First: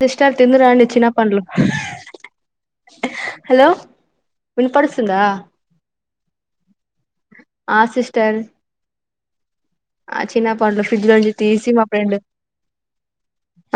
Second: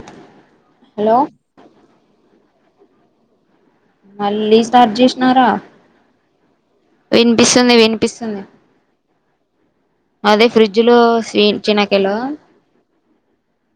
Sister తిందురండి చిన hello పండ్లు హలో మళ్ళీ స్టార్ట్ విన్పడుస్తుందా చేసినారా వినిపిస్తుంది సిస్టర్ వినిపిస్తుంది ఆ అదే చిన్న పండు ఫ్రిడ్జ్ లో స్వీ తీసి మా చినకెలో ఫ్రెండు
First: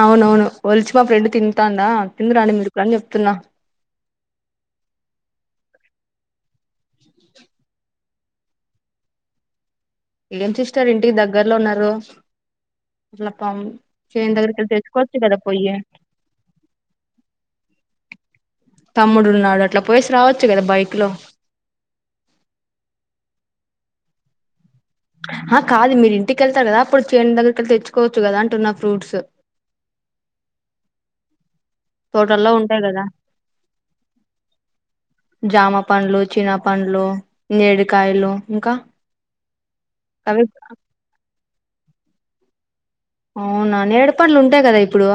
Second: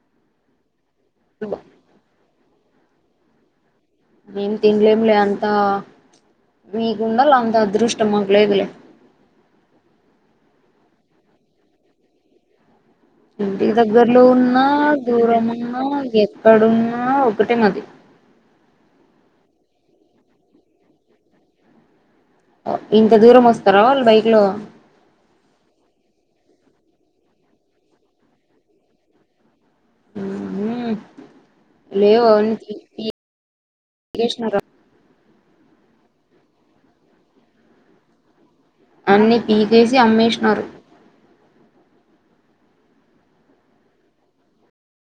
అవునవును వలిచి మా ఫ్రెండ్ తింటాందా తిందు రండి మీరు కాని చెప్తున్నా నేం తినలేం అంతా మీ ఉండల్ల అంత అదృష్టం ట్టము లేదులే ఏం సిస్టర్ ఇంటికి దగ్గర్లో ఉన్నారు అట్లా పం ఇంటి దగ్గర్లో చేను ఉన్నా దగ్గరికెళ్ళి తెచ్చుకోవచ్చు కదా దూరం పొయ్యి ఉన్నా ఎక్కడున్నా ఒకటే మది తమ్ముడు ఉన్నాడు అట్లా పోయేసి రావచ్చు కదా బైక్ లో ఇంత దూరం వస్తరా వాళ్ళు బైక్ లో ఆ కాదు మీరు ఇంటికి వెళ్తారు కదా అప్పుడు చేండల్ కి వెళ్తే తెచ్చుకోవచ్చు కదా అంటున్న ఫ్రూట్స్ ఉహు లేవు తోటల్లో అవును ఉంటాయి కదా తీసినరా జామ పండ్లు చిన పండ్లు నేడికాయలు ఇంకా అన్ని పీకేసి అమ్మేసినారు అవి అవునా నేడిపండ్లు ఉంటాయి కదా ఇప్పుడు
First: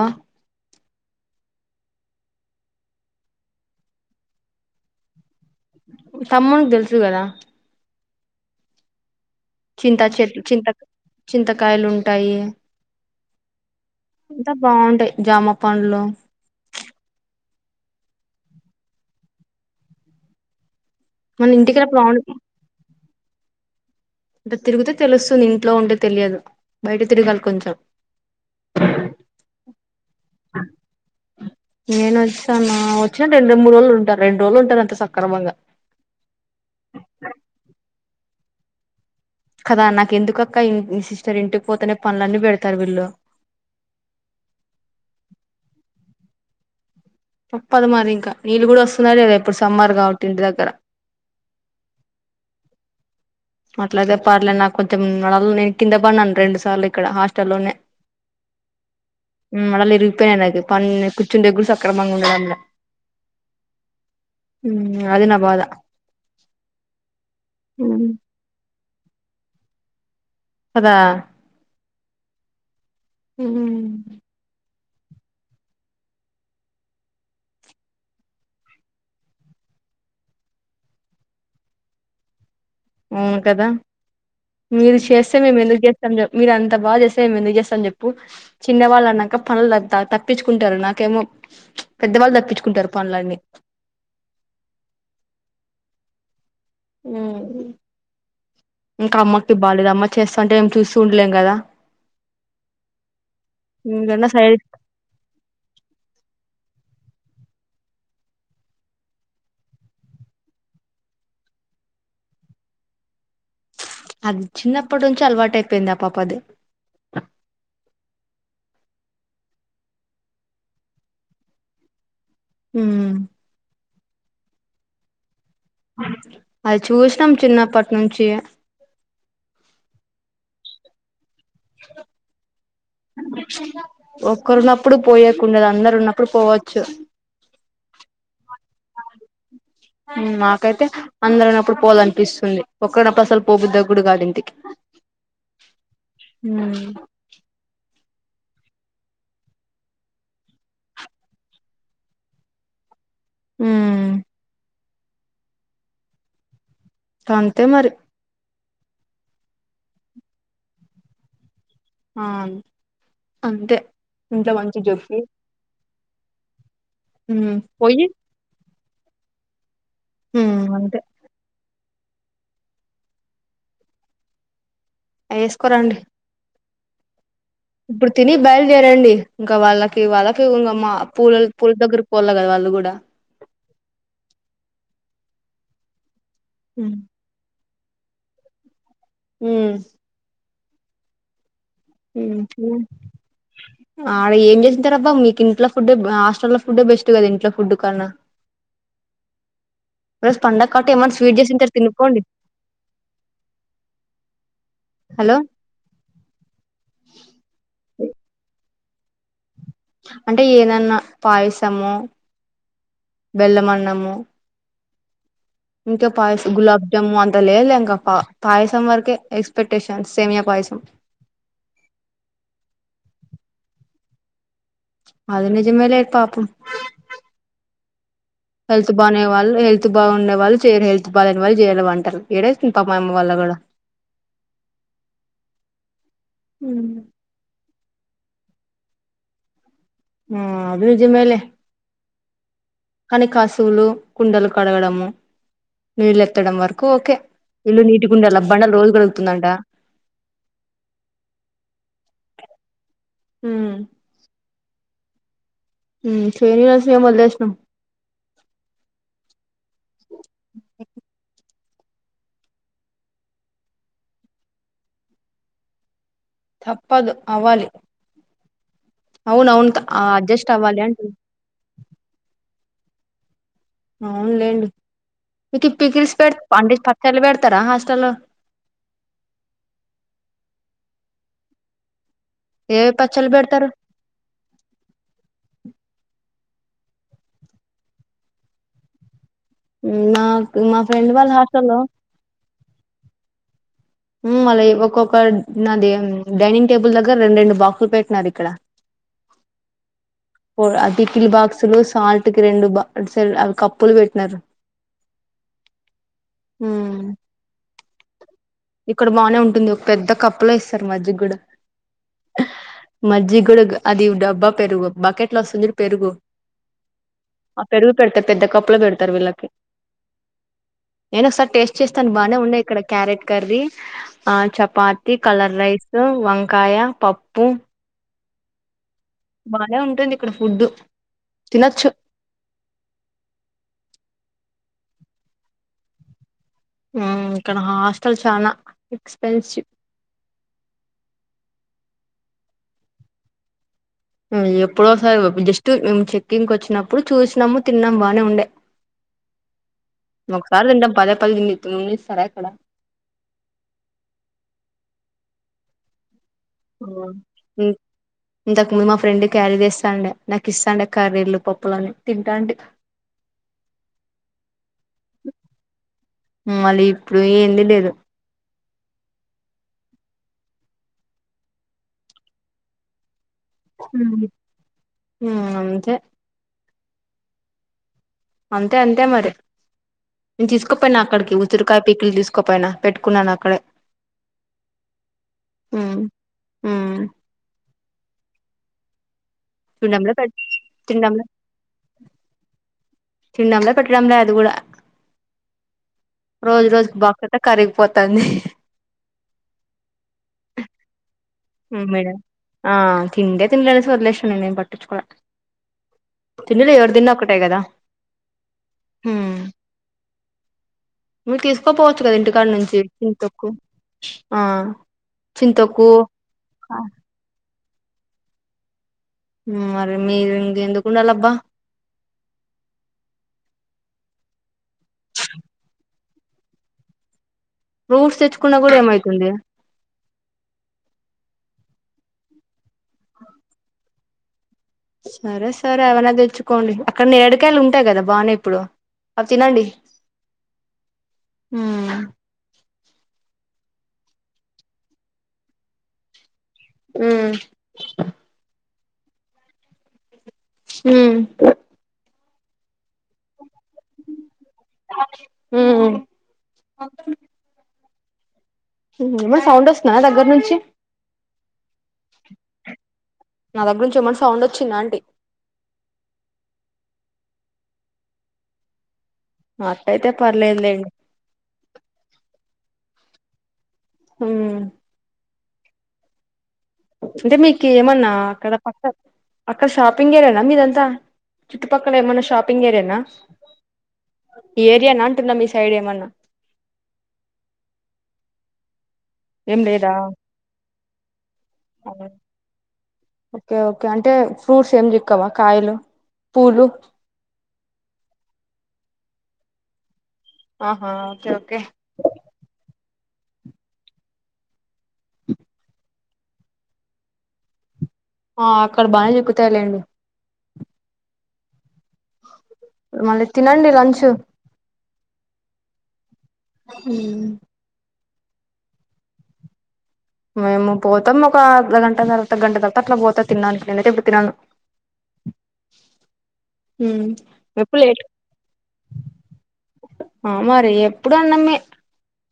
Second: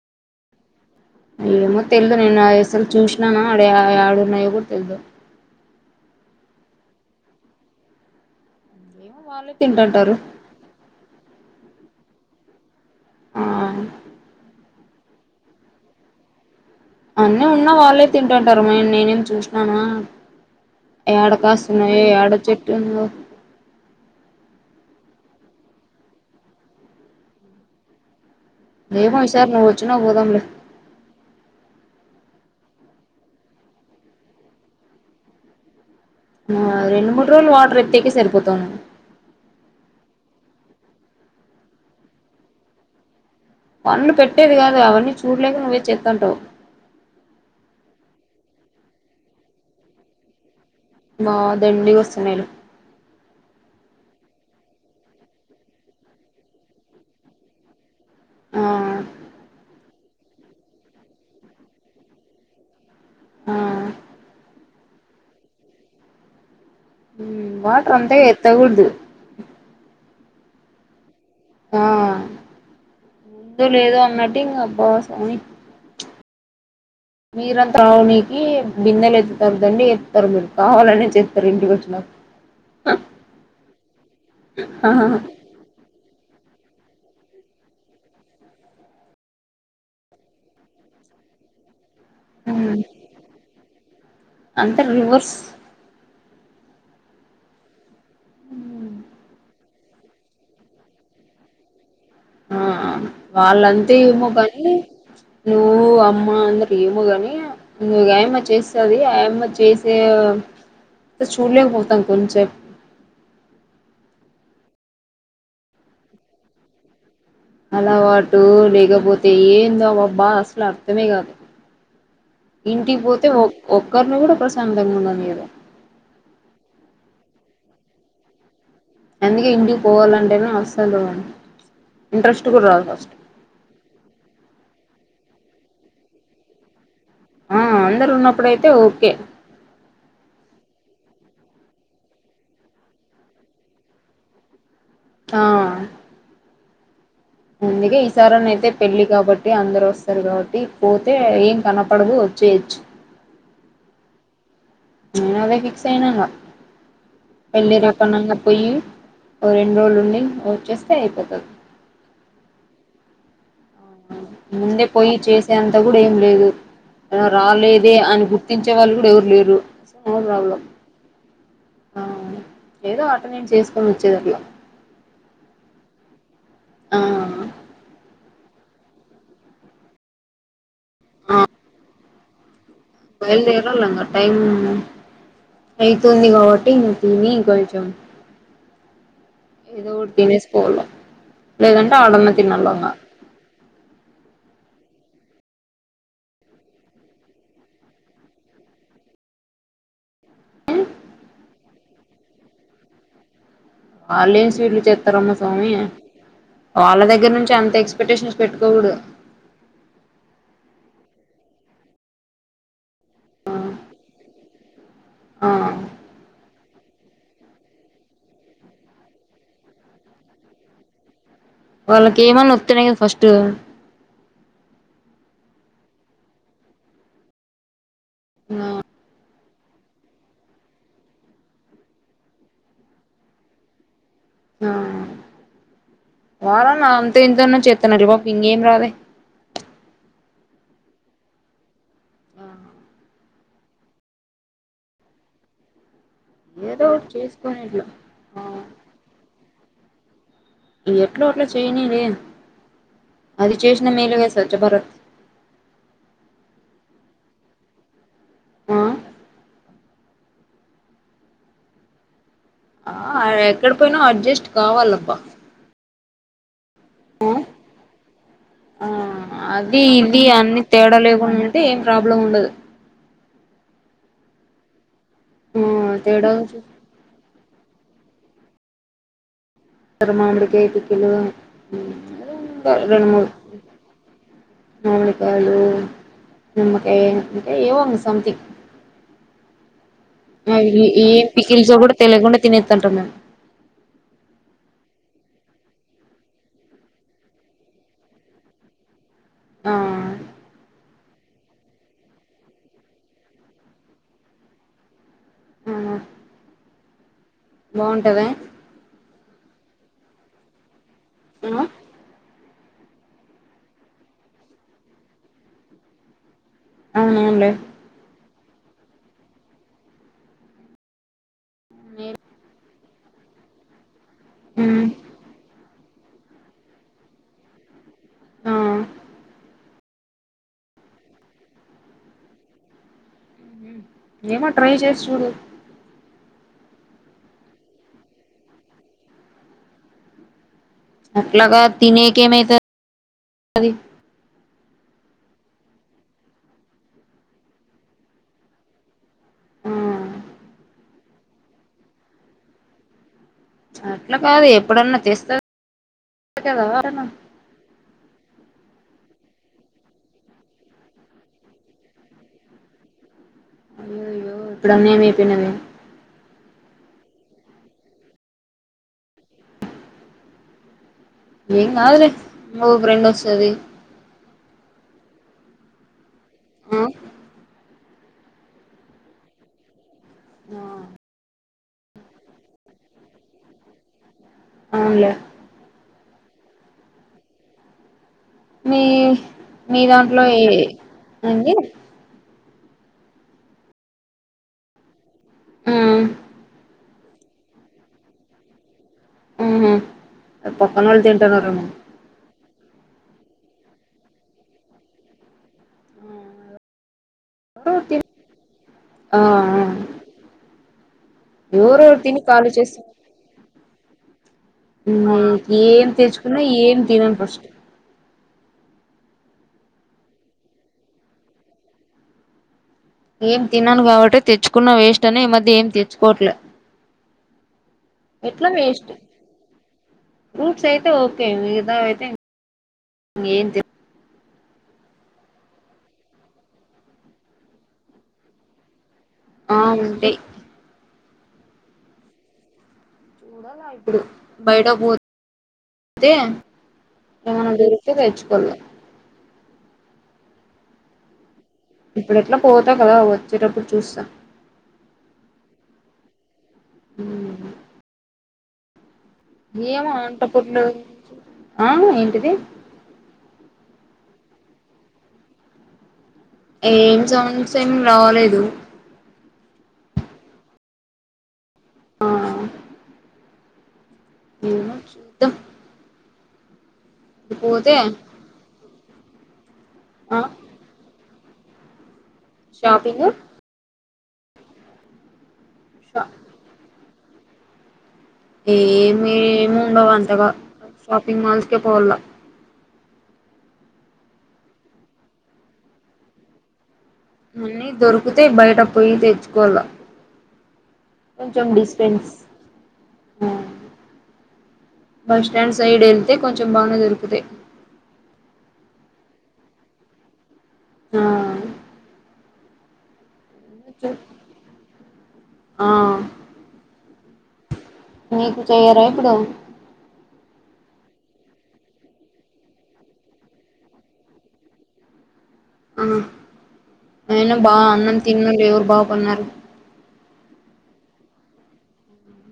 య్యేమో తెలిదు నేను అసలు చూసినానా ఆడ ఆడున్నాయో కూడా తెలిదు తమ్మున్ కి తెలుసు కదా ఏమో వాళ్ళే చింత తింటుంటారు చే చింత చింత కాయలు ఉంటాయి ఆ బావుంటాయి జామా పండ్లో అన్నీ ఉన్నా వాళ్ళే తింటుంటారు మే నేనేం చూసినాన ఎడ మన ఇంటికడ కాసున్నాయొ ఎడ చెట్టుందో టే తిరిగితే తెలుస్తుంది. ఇంట్లో ఉంటే తెలియదు బయట తిరగాలి కొంచెం ఏమో ఇ సార్ నువ్ వచ్చునాక పోదాంలే తను వచ్చిన రెండు మూడు రోజులు ఉంటారు రెండు రోజులు ఉంటారు అంతే సక్రమంగా మ రెండు మూడు రోజులు వాటర్ ఎత్తే కె సరిపోతాన కదా నాకు ఎందుకక్క ఇ సిస్టర్ ఇంటికి పోతేనే పనులన్నీ పెడతారు వీళ్ళు పంలు పెట్టేది కాదు అవన్నీ చూడలేక నువ్వే చేస్తుాంటావు. తప్పదు మరి ఇంకా నీళ్ళు కూడా వస్తున్నారు లేదా ఇప్పుడు సమ్మర్ కాబట్టి ఇంటి దగ్గర మా దండిగి వస్తున్నాయిలే అట్లాతే పడలేను నాకు కొంచెం న నేను కింద పడినాను రెండు సార్లు ఇక్కడ హాస్టల్లోనే ఆ మలలెరు పోయినగ పన్న కుచ్చుండేగా గూడా సక్రమంగా ఉండదన్న ఆ హ అది నా బాధ వాటర్ అంత ఎత్త కూడదు. అదా ఆ ఎందు లేదు అన్నట్టు ఇంగా ఉపవాసం అని మీరంతా రావనికి బిందెలు ఎత్తోదండి ఎత్తరు మీరు కావాలని చెస్తారు ఇంటికి వచ్చిన అవును కదా మీరు చేస్తే మేము ఎందుకు చేస్తాం చెప్ మీరు అంద అంత బా చేస్తే మేం ఎందుకు చేస్తాన్ చెప్పు చిన్న వాళ్ళు అన్నాక పనులంతా తప్పించుకుంటారు నాకేమో పెద్దవాళ్ళు తప్పించుకుంటారు పనులన్ని అంత రివర్స్ మ్ కమ్మక్ తు బళ్ళదమ్మ చేస్తంటే ఏం చూస్త ఉండలేం కదా ఆ అ వాళ్ళంతే ఏమో ఇంకన్నా సైడ్ కానీ నువ్ అమ్మ అందరు ఏమోగానీ నువ గాయమ్మ చేస్తది ఆయమ్మ చేసే చూడలేక పోతాం కొంచెపు అది చిన్నప్పటి నుంచి అలవాటు అయిపోయింది ఆ పాప ది అలవాటు లేకపోతే ఏందో అబబ్బా అసలు అర్థమే కాదు. ఇంటికి పోతే ఒ ఒక్కరిని కూడా ప్రశాంతంగా ఉండదు మీదో అది చూసినాం చిన్నప్పటి నుంచి అందుకే ఇంటికి పోవాలంటేనే మె అస్సలు పోను ఇంట్రెస్ట్ గూడా రాదు ఫస్ట్ అప్పుడు పోయేకుండదు అందరు ఉన్నప్పుడు పోవచ్చు. ఆ అందరు ఉన్నప్పుడుయితే ఓకే మాకైతే అందరనప్పుడు పోలనిపిస్తుంది ఒకరినప్పుడు అసలు పోపుద్దగ్గుడు కాదు ఇంటికి ఆ అందుకే ఈసారిన్న అయితే పెళ్ళి కాబట్టి అందరు వస్తారు. కాబట్టి పోతే ఏం కనపడవు. చేచ్ మ్ ప్చ్ నేను అదే ఫిక్స్ అయినాను అంతే పెళ్ళి మరి నాకనంగా పోయి ఓ రెండు రోజులుండి వచ్చేస్తే అయిపోతది. ఆ అంతె ఇంత మంచి జెప్పి అంత కూడ ఏం లేదు అల రాలేదే పోయి అని గుర్తించే వాళ్ళు కూడ ఎవరు లేరు ఏం ప్రాబ్లం ఉమ్ అంతే ఆ ఏదో ఆట నేను చేసుకొని వచ్చేదట్ల ఏస్కోరండి ఆ ఇప్పుడు తిని బయలుదేరండి ఇంక వాళ్ళకి వాళ్ళకి ఇ మా పూలల పూల దగ్గర పోవాల కద వాళ్ళు కూడ బయల్దేరాల ఇంగ టైమ్ అయితుంది కాబట్టి న ఉమ్ తిని తినడం ఇగ ఉమ్ ఉమ్ నేను కూడ తినేసి పోవాల లేదంటే ఆడన్నా తినాల ఉహు అడ ఏం చెస్ ఇంతే రబ్బ మీకు ఇంట్లో ఫుడ్డే హాస్టల్ల ఫుడ్డే బెస్ట్ కద ఇంట్లో ఫుడ్ కన్న ఫ్రెండ్స్ పండగ ఇంగ కాబట్టి ఏమన్నా స్వీట్ చేసుంటరు తినుపోండి వాళ్ళు ఏమి స్వీట్లు చెత్తరమ్మ స్వామి వాళ్ళ దగ్గర నుంచి అంత ఎక్స్పెక్టేషన్స్ పెట్టుకు కోడు అంటె ఏదన్న పాయసము బెల్లమన్నము ఆ ఇంక పాయసం గులాబ్ జాము అంత లేదు లె ఇంక పా పాయసం వరకే ఎక్స్పెక్టేషన్ సేమియ పాయసం వాళ్ళకి ఏమన్న ఒత్తనే గద ఫస్ట్ అది నిజమేలే పాపం హెల్త్ బానే వాళ్ళు హెల్త్ బాగుండే వాళ్ళు చేయరు హెల్త్ బాగాలేని వాళ్ళు చేయాల వంటలు ఏడేస్తుంది పాపం ఆ మా వాళ్ల కాడ ఆ వాళ్ల నాన్నతో ఇంతన్న చెప్ ఇత్తన డివాక్ ఇంకేం రాలే [unintelligible] ఆ అది నిజమేలే ఆ కాని కశువులు కుండలు కడగడము నీళ్ళు ఎత్తడం ఏదో వరకు ఒకటి ఓకే చేసుకొని ఇళ్లు ఇట్లా నీటి గుండ ల ఆ బండల్ రోజు కడుగుతుందంట ఎట్లో అట్ల చేయనిలే అది ఉమ్ చేసిన మేలు గ స్వచ్ఛ భారత్ ఉమ్ చేయని వసినమ్ వదిలేశినం [inaudible] ఆ ఆ ఎక్కడ పోయిన అడ్జస్ట్ కావాలబ్బ తప్పదు అవ్వాలి ఆ అవును అవును అది ఇది అడ్జస్ట్ అన్ని అవ్వాలి తేడ అంటు లేకుండ ఉంటె ఏం ప్రాబ్లం ఉండదు అవునులేండి ఆ మీకు పికిల్స్ తేడా పెడ్త్ అంటె చూస్తారు పచ్చళ్ళ పెడ్త్ తర హాస్టల్ ల్లో తరు మామిడి కాయ పికిల్ లో ఆ ఏ రెండు మూడు పచ్చళ్ళు పెడతారు మామిడికాయలు నిమ్మకాయ ఏది ఇంక ఏవన్న సమథింగ్ ఆ నాకు మా ఈ ఫ్రెండ్ వాళ్ళ పికిల్స్ హాస్టల్లో కూడ తెలియకుండ తినేత్తా ఉంటాం మేమ్ ఉమ్మ్ మళ్ళీ ఒక్కొక్క నాది డైనింగ్ టేబుల్ దగ్గర రెండు రెండు బాక్సులు పెట్టినారు ఇక్కడ ఆ పో అది కిల్ బాక్సులు సాల్ట్ కి రెండు బ కప్పులు పెట్టినారు ఉహు ఉమ్మ్ బాగుంటవా ఇక్కడ బానే ఉంటుంది ఒక పెద్ద కప్పులో ఇస్తారు మజ్జిగ కూడా ఆ మజ్జిగ కూడా అది డబ్బా పెరుగు బకెట్లు వస్తుంది చూడు పెరుగు అవునవునులే ఆ పెరుగు పెడితే పెద్ద కప్పులో పెడతారు వీళ్ళకి నేను ఒకసారి టేస్ట్ చేస్తాను బాగానే ఉన్నాయి ఇక్కడ క్యారెట్ కర్రీ ఆ ఉమ్ చపాతి కలర్ రైస్ వంకాయ పప్పు హా బానే ఉంటుంది ఇక్కడ ఫుడ్ తినొచ్చు ఏమో ట్రై చేసి చూడు ఇక్కడ హాస్టల్ చాలా ఎక్స్పెన్సివ్ అట్లా కాదు తిననీకి ఏమైతది ఎప్పుడోసారి జస్ట్ మేము చెకింగ్కి వచ్చినప్పుడు చూసినాము తిన్నాము బాగానే ఉండే ఆ ఒకసారి తింటాం పదే పదిస్తారే తిననిస్తారా అక్కడ అట్లా కాదు ఎప్పుడన్నా జస్ట్ హమ్ ఇంతకు ముందు మా ఫ్రెండ్ క్యారీ చేస్తాండే నాకు ఇస్తాండే కర్రీలు పప్పులుని తింటా అంటే హమ్ హమ్ ఇప్పుడు అన్యాయం అయిపోయినమే మళీ ఇప్పుడు ఏంది లేదు ఏం కాదులే ఇంకొక రెండు హమ్ అంతే హమ్ అంతే అంతే మరి నేను తీసుకోపోయినా అక్కడికి చిరకాయ పీకులు తీసుకోపోయినా పెట్టుకున్నాను అక్కడే అవులే హమ్ మీ మీ దాంట్లో ఏ ఏంది తినడాలే పెట్టడంలే అది కూడా ఆ రోజు రోజుకు బా మొత్తం కరిగిపోతంది ఆ పక్కన వాళ్ళు తింటున్నరేమో హ తింటే తినని తిననీలే వదిలేసిన నేనేం పట్టించుకోవట్లే తినుడే ఎవరూ తిన్న ఒకటే ఎవరో కదా ఒకరు తిని ఆ హమ్ ఆ నువ్వు ఎవరెవరు తీసుకోపోవచ్చు కదా తిని ఇంటికాడ ఖాళీ నుంచి చేస్తారు ఫుడ్ ఏం తెచ్చుకున్నా ఏం తినడు ఫస్ట్ హాహామ్ మీరు ఇంకా ఎందుకుండాలిబ్బా ఏం తిన్నాను కాబట్టి తెచ్చుకున్న వేస్ట్ అని ఈ మధ్య ఏం తెచ్చుకోవట్లే ఫ్రూట్స్ ఎట్లా తెచ్చుకున్నా కూడా వేస్ట్ ఏమైతుంది ఫ్రూట్స్ అయితే ఓకే మీ అయితే ఏం చెప్పు సరే సరే అవైనా తెచ్చుకోండి అక్కడ ఏడుకాయలు ఉంటాయి కదా బాగానే ఇప్పుడు అవి ఆ తినండి ఉంటాయి హ చూడాలా ఇప్పుడు బయట పో అయితే ఉమ్ ఎమన దూరుతే కాచుకలే హ ఇప్పుడు ఎట్లా పోతా కదా వచ్చేటప్పుడు చూస్తా హ హ ఏమన్నా సౌండ్ ఏమో వస్తుందా దగ్గర నుంచి అంటపూర్లు ఆ ఏంటిది నా దగ్గర నుంచి ఏమన్నా సౌండ్ వచ్చిందా అంటీ? ఏం సౌండ్స్ ఏం రావాలేదు అట్టయితే పర్లేదులేండి ఆ ఉమ్ ఏమో చూద్దాం అంటే మీకు పోతే ఏమన్నా అక్కడ పక్క అక్కడ షాపింగ్ ఆ ఏరియానా మీదంతా చుట్టుపక్కల ఏమైన్నా షాపింగ్ ఏరియానా? ఈ ఏరియానాంటున్నా మీ సైడ్ ఏమన్నా ఏమిమి ఏం ఉండవు లేదా అంత గా షాపింగ్ మాల్స్కే పోవల్ల ఓకే ఓకే అంటే ఫ్రూట్స్ ఏం చిక్కవా కాయలు, పూలు అన్నీ దొరికితయ్ బయట పోయి తెచ్చుకోల ఆహా ఓకే కొంచెం ఓకే డిస్టన్స్ అ బస్ స్టాండ్ సైడ్ వెళ్తే కొంచెం బానే దొరుకుతాయ్ ఆ అక్కడ బానే ఎక్కుతాయ్ లేండి ఆ మళ్ళీ తినండి లంచ్ ఆ మ్ నీకు చెయరా ఇప్పుడు మేము పోతాం ఒక అర్ధగంట తర్వాత, గంట తర్వాత అట్లా పోతా తిన్నాడానికి నేను అయితే ఇప్పుడు తినను. ఆ అయిన బా ఎప్పుడు అన్నం లేట్ తిన్నందే ఎవరు బాగు పడినారు. ఆమ మరి ఎప్పుడన్నమే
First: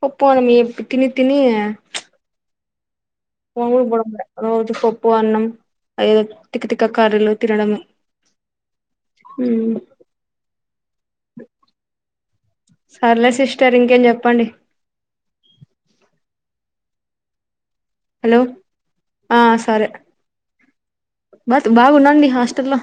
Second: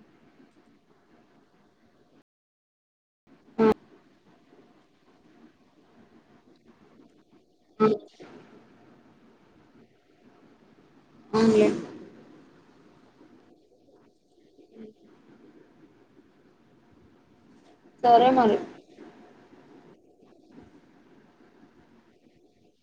ఒప్పు నమి ఎప్పు తిని తిని మాములు బొడప్ప దే రోజు పప్పు అన్నం అదెదో తిక్కతిక్క కర్రీలు తినడము ఉమ్ అవునులే సర్లే సిస్టర్ ఇంకేం చెప్పండి? సరే హలో మరి ఆ సరే బట్ బావున్నాండి హాస్టల్లో